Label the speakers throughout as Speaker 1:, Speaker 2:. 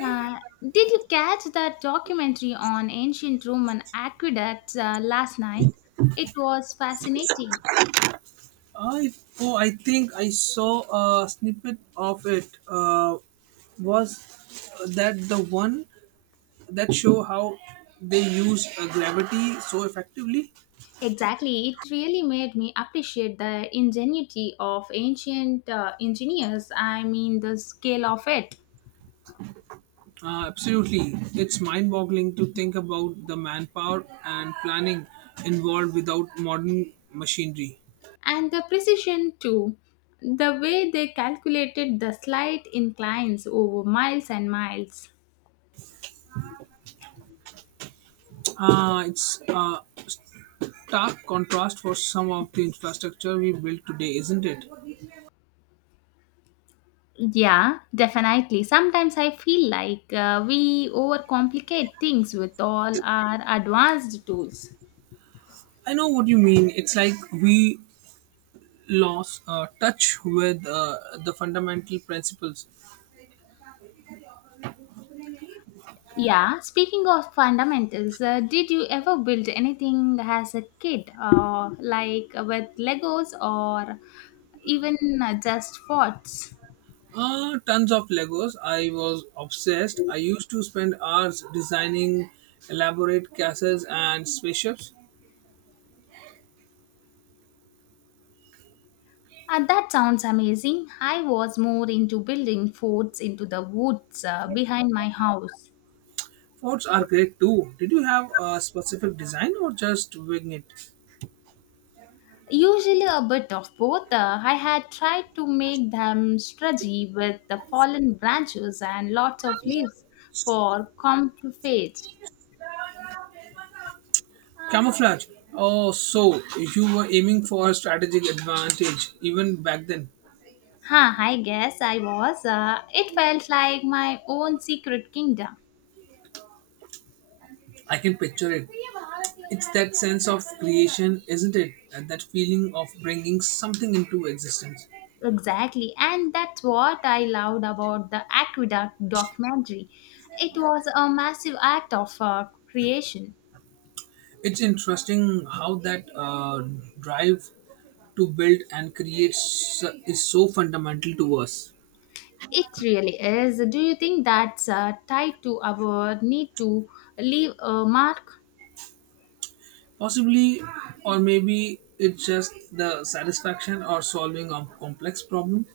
Speaker 1: Did you catch that documentary on ancient Roman aqueducts last night? It was fascinating.
Speaker 2: I oh I think I saw a snippet of it. Was that the one that show how they use gravity so effectively?
Speaker 1: Exactly, it really made me appreciate the ingenuity of ancient engineers. I mean, the scale of it
Speaker 2: Absolutely, it's mind-boggling to think about the manpower and planning involved without modern machinery.
Speaker 1: and the precision too. The way they calculated the slight inclines over miles and miles.
Speaker 2: It's a stark contrast for some of the infrastructure we built today, isn't it?
Speaker 1: Yeah, definitely. Sometimes I feel like we overcomplicate things with all our advanced tools.
Speaker 2: I know what you mean. It's like we lost touch with the fundamental principles.
Speaker 1: Yeah, speaking of fundamentals, did you ever build anything as a kid, like with Legos or even just forts?
Speaker 2: Tons of Legos. I was obsessed. I used to spend hours designing elaborate castles and spaceships.
Speaker 1: That sounds amazing. I was more into building forts into the woods behind my house.
Speaker 2: Forts are great too. Did you have a specific design or just wing it?
Speaker 1: Usually a bit of both. I had tried to make them stretchy with the fallen branches and lots of leaves for camouflage.
Speaker 2: Camouflage. Oh, so you were aiming for a strategic advantage even back then.
Speaker 1: Huh, I guess I was. It felt like my own secret kingdom.
Speaker 2: I can picture it. It's that sense of creation, isn't it? And that feeling of bringing something into existence.
Speaker 1: Exactly, and that's what I loved about the Aqueduct documentary. It was a massive act of creation.
Speaker 2: It's interesting how that drive to build and create is so fundamental to us.
Speaker 1: It really is. Do you think that's tied to our need to leave a mark?
Speaker 2: Possibly, or maybe it's just the satisfaction or solving a complex problem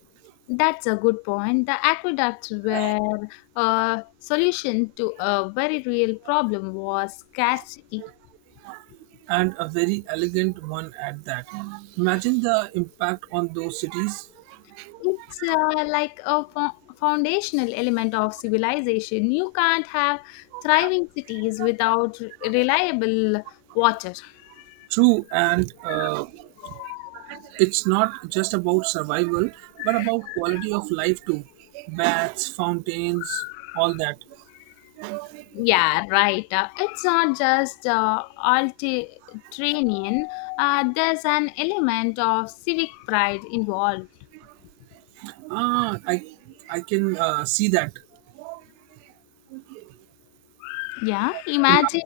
Speaker 1: That's a good point. The aqueducts were a solution to a very real problem was scarcity.
Speaker 2: and a very elegant one at that. Imagine the impact on those cities.
Speaker 1: It's like a foundational element of civilization. You can't have thriving cities without reliable water.
Speaker 2: True, and it's not just about survival, but about quality of life too. Baths, fountains, all that.
Speaker 1: Yeah, right. It's not just altitudinarian. There's an element of civic pride involved.
Speaker 2: Ah, I I can see that
Speaker 1: Yeah, imagine.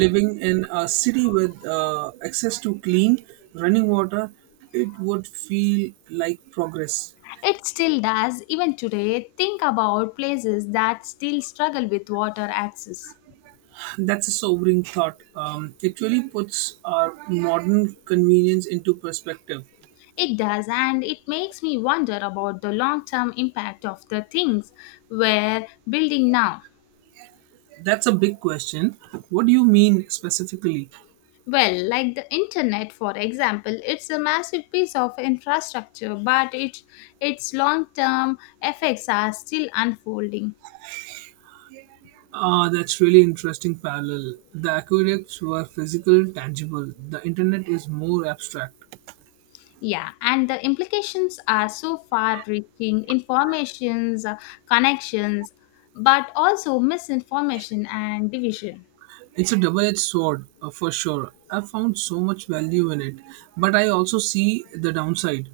Speaker 2: living in a city with access to clean running water, it would feel like progress.
Speaker 1: It still does, even today. Think about places that still struggle with water access.
Speaker 2: That's a sobering thought. It really puts our modern convenience into perspective.
Speaker 1: It does, and it makes me wonder about the long term impact of the things we're building now.
Speaker 2: That's a big question. What do you mean specifically?
Speaker 1: Well, like the internet, for example, it's a massive piece of infrastructure, but its long term effects are still unfolding.
Speaker 2: Ah, that's really interesting parallel. The aqueducts were physical, tangible. The internet is more abstract.
Speaker 1: Yeah, and the implications are so far reaching informations, connections, but also misinformation and division.
Speaker 2: It's a double-edged sword, for sure. I've found so much value in it, but I also see the downside.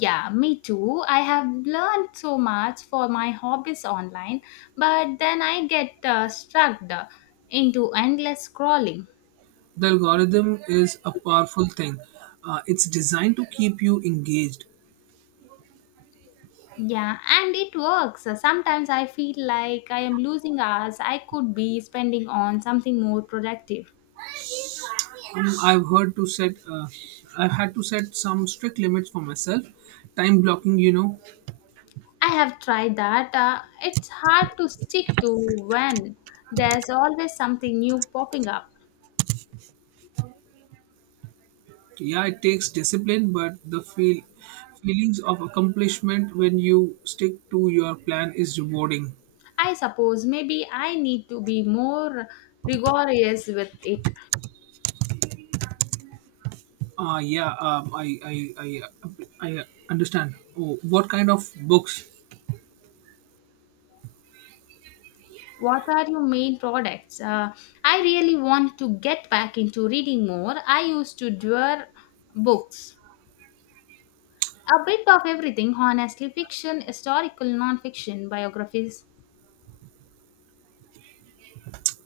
Speaker 1: Yeah, me too. I have learned so much for my hobbies online, but then I get struck into endless scrolling.
Speaker 2: The algorithm is a powerful thing. It's designed to keep you engaged.
Speaker 1: Yeah, and it works. Sometimes I feel like I am losing hours I could be spending on something more productive.
Speaker 2: I've heard to set. I've had to set some strict limits for myself. Time blocking, you know.
Speaker 1: I have tried that. It's hard to stick to when there's always something new popping up.
Speaker 2: Yeah, it takes discipline, but the feelings of accomplishment when you stick to your plan is rewarding.
Speaker 1: I suppose maybe I need to be more rigorous with it.
Speaker 2: Uh, yeah, um, I, I, I, I understand. Oh, what kind of books?
Speaker 1: What are your main products? I really want to get back into reading more. I used to devour books. A bit of everything, honestly fiction, historical non fiction, biographies.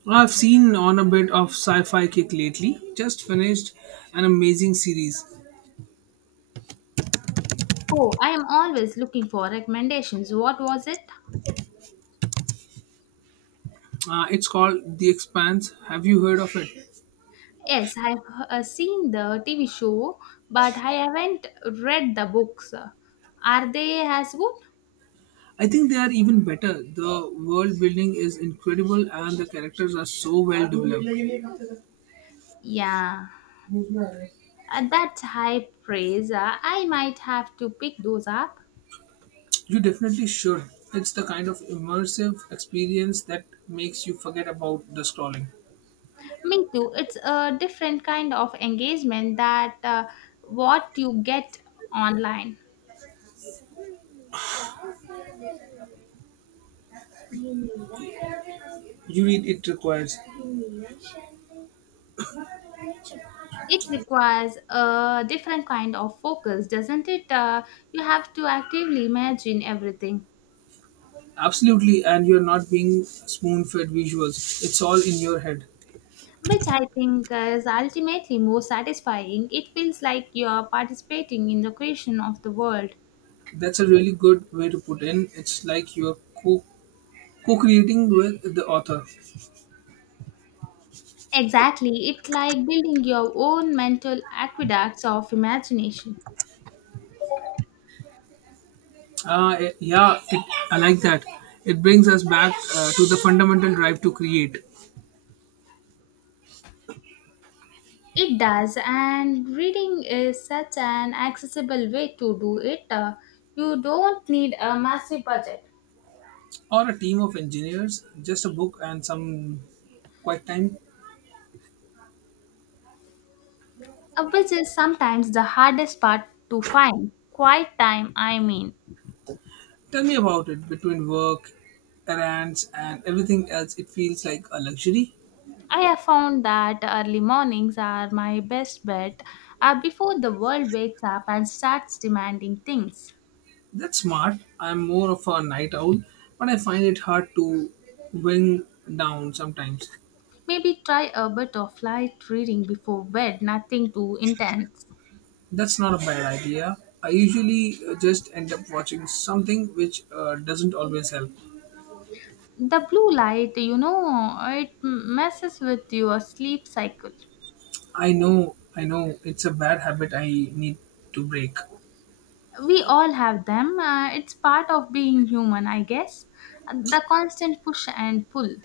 Speaker 2: I've seen on a bit of sci-fi kick lately. Just finished an amazing series.
Speaker 1: Oh, I am always looking for recommendations. What was it?
Speaker 2: It's called The Expanse. Have you heard of it?
Speaker 1: Yes, I've seen the TV show, but I haven't read the books. Are they as good?
Speaker 2: I think they are even better. The world building is incredible and the characters are so well developed.
Speaker 1: Yeah, that's high praise. I might have to pick those up.
Speaker 2: You definitely should. It's the kind of immersive experience that makes you forget about the scrolling.
Speaker 1: Me too. It's a different kind of engagement that what you get online.
Speaker 2: You read it requires.
Speaker 1: It requires a different kind of focus, doesn't it? You have to actively imagine everything.
Speaker 2: Absolutely, and you're not being spoon fed visuals. It's all in your head.
Speaker 1: Which I think is ultimately more satisfying. It feels like you're participating in the creation of the world.
Speaker 2: That's a really good way to put in. It's like you're co co-creating with the author.
Speaker 1: Exactly, it's like building your own mental aqueducts of imagination.
Speaker 2: Ah, eh, yeah, it, I like that. It brings us back to the fundamental drive to create,
Speaker 1: It does, and reading is such an accessible way to do it. You don't need a massive budget,
Speaker 2: or a team of engineers, just a book and some quiet time.
Speaker 1: which is sometimes the hardest part to find. Quiet time, I mean.
Speaker 2: Tell me about it. Between work, errands, and everything else, it feels like a luxury.
Speaker 1: I have found that early mornings are my best bet before the world wakes up and starts demanding things.
Speaker 2: That's smart. I'm more of a night owl, but I find it hard to wing down sometimes.
Speaker 1: Maybe try a bit of light reading before bed, nothing too intense.
Speaker 2: That's not a bad idea. I usually just end up watching something which doesn't always help.
Speaker 1: The blue light, you know, it messes with your sleep cycle.
Speaker 2: I know, it's a bad habit I need to break.
Speaker 1: We all have them, it's part of being human, I guess. The constant push and pull.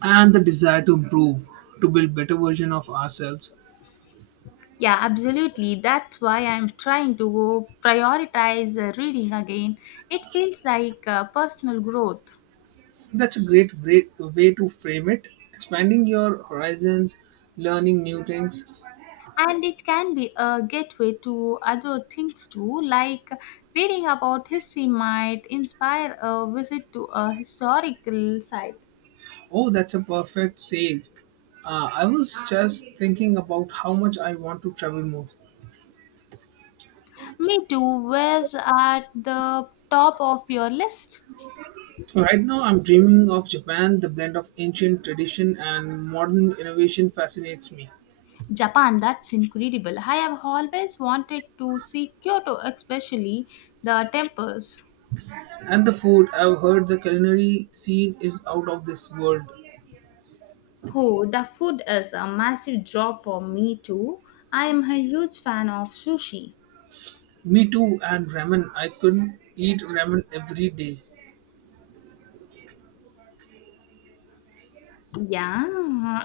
Speaker 2: And the desire to improve, to build better version of ourselves.
Speaker 1: Yeah, absolutely. That's why I'm trying to prioritize reading again. It feels like personal growth.
Speaker 2: That's a great way to frame it. Expanding your horizons, learning new things.
Speaker 1: And it can be a gateway to other things too, like reading about history might inspire a visit to a historical site.
Speaker 2: Oh, that's a perfect sage. I was just thinking about how much I want to travel more.
Speaker 1: Me too, where's at the top of your list?
Speaker 2: Right now, I'm dreaming of Japan. The blend of ancient tradition and modern innovation fascinates me.
Speaker 1: Japan, that's incredible. I have always wanted to see Kyoto, especially the temples.
Speaker 2: And the food, I've heard the culinary scene is out of this world.
Speaker 1: Oh, the food is a massive draw for me too. I am a huge fan of sushi.
Speaker 2: Me too, and ramen. I could eat ramen every day.
Speaker 1: Yeah,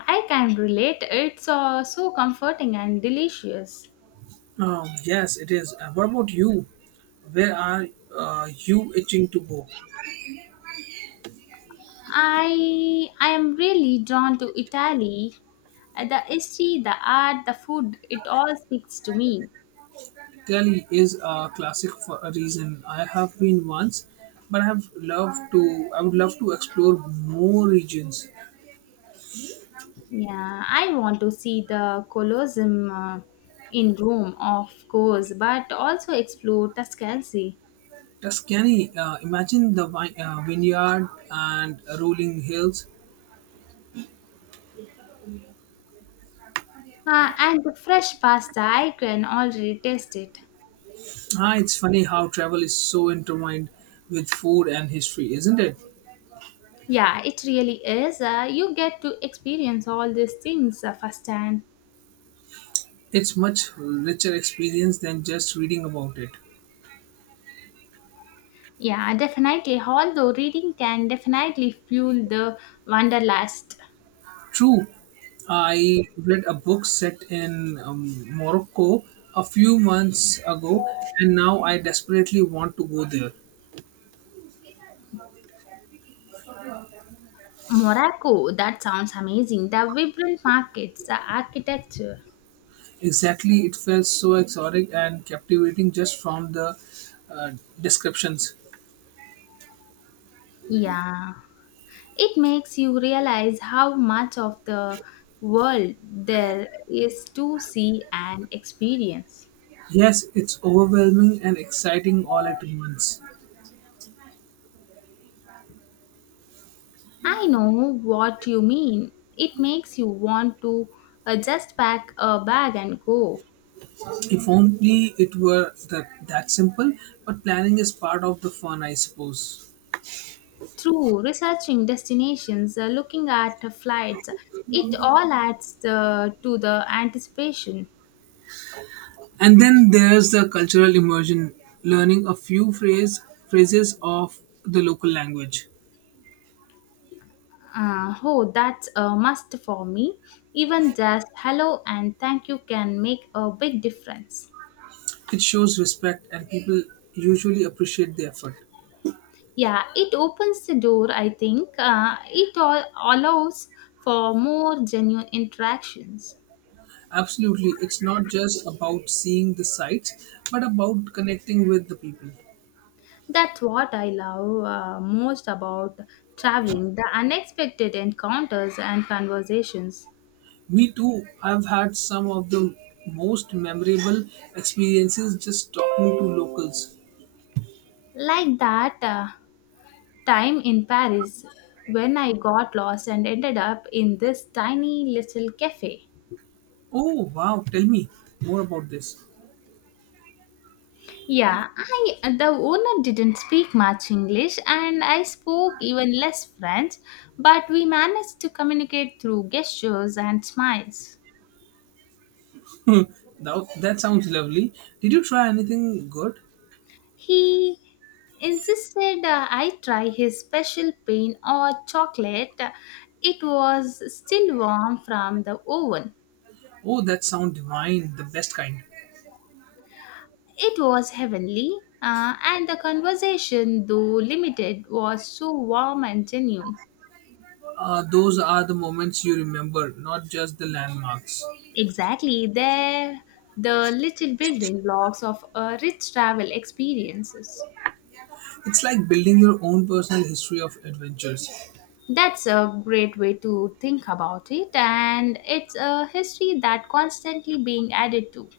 Speaker 1: I can relate. It's so comforting and delicious.
Speaker 2: Yes, it is. What about you? Where are you itching to go?
Speaker 1: I am really drawn to Italy. The history, the art, the food, it all speaks to me.
Speaker 2: Italy is a classic for a reason. I have been once, but I have loved to. I would love to explore more regions.
Speaker 1: Yeah, I want to see the Colosseum in Rome, of course, but also explore Tuscany.
Speaker 2: Tuscany. Imagine the vineyard and rolling hills.
Speaker 1: And the fresh pasta, I can already taste it.
Speaker 2: Ah, it's funny how travel is so intertwined with food and history, isn't it?
Speaker 1: Yeah, it really is. You get to experience all these things firsthand.
Speaker 2: It's much richer experience than just reading about it.
Speaker 1: Yeah, definitely. Although reading can definitely fuel the wanderlust.
Speaker 2: True, I read a book set in Morocco a few months ago, and now I desperately want to go there.
Speaker 1: Morocco, that sounds amazing. The vibrant markets, the architecture.
Speaker 2: Exactly, it felt so exotic and captivating just from the uh, descriptions.
Speaker 1: Yeah, it makes you realize how much of the world there is to see and experience.
Speaker 2: Yes, it's overwhelming and exciting all at once.
Speaker 1: I know what you mean. It makes you want to just pack a bag and go.
Speaker 2: If only it were that simple, but planning is part of the fun, I suppose.
Speaker 1: Through researching destinations, looking at flights, it all adds to the anticipation.
Speaker 2: And then there's the cultural immersion, learning a few phrases of the local language.
Speaker 1: Oh, that's a must for me. Even just hello and thank you can make a big difference.
Speaker 2: It shows respect, and people usually appreciate the effort.
Speaker 1: Yeah, it opens the door, I think. It all allows for more genuine interactions.
Speaker 2: Absolutely, it's not just about seeing the sights, but about connecting with the people.
Speaker 1: That's what I love most about traveling the unexpected encounters and conversations.
Speaker 2: Me too, I've had some of the most memorable experiences just talking to locals.
Speaker 1: Like that time in Paris when I got lost and ended up in this tiny little cafe.
Speaker 2: Oh wow, tell me more about this.
Speaker 1: Yeah, I the owner didn't speak much English and I spoke even less French, but we managed to communicate through gestures and smiles.
Speaker 2: That sounds lovely. Did you try anything good?
Speaker 1: He insisted I try his special pain or chocolate. It was still warm from the oven.
Speaker 2: Oh, that sound divine, the best kind.
Speaker 1: It was heavenly, and the conversation, though limited, was so warm and genuine.
Speaker 2: Those are the moments you remember, not just the landmarks.
Speaker 1: Exactly, they're the little building blocks of rich travel experiences.
Speaker 2: It's like building your own personal history of adventures.
Speaker 1: That's a great way to think about it, and it's a history that constantly being added to.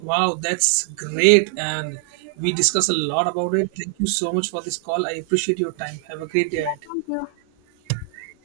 Speaker 2: Wow, that's great. And we discussed a lot about it. Thank you so much for this call. I appreciate your time. Have a great day
Speaker 1: Yeah,
Speaker 2: ahead.
Speaker 1: thank you.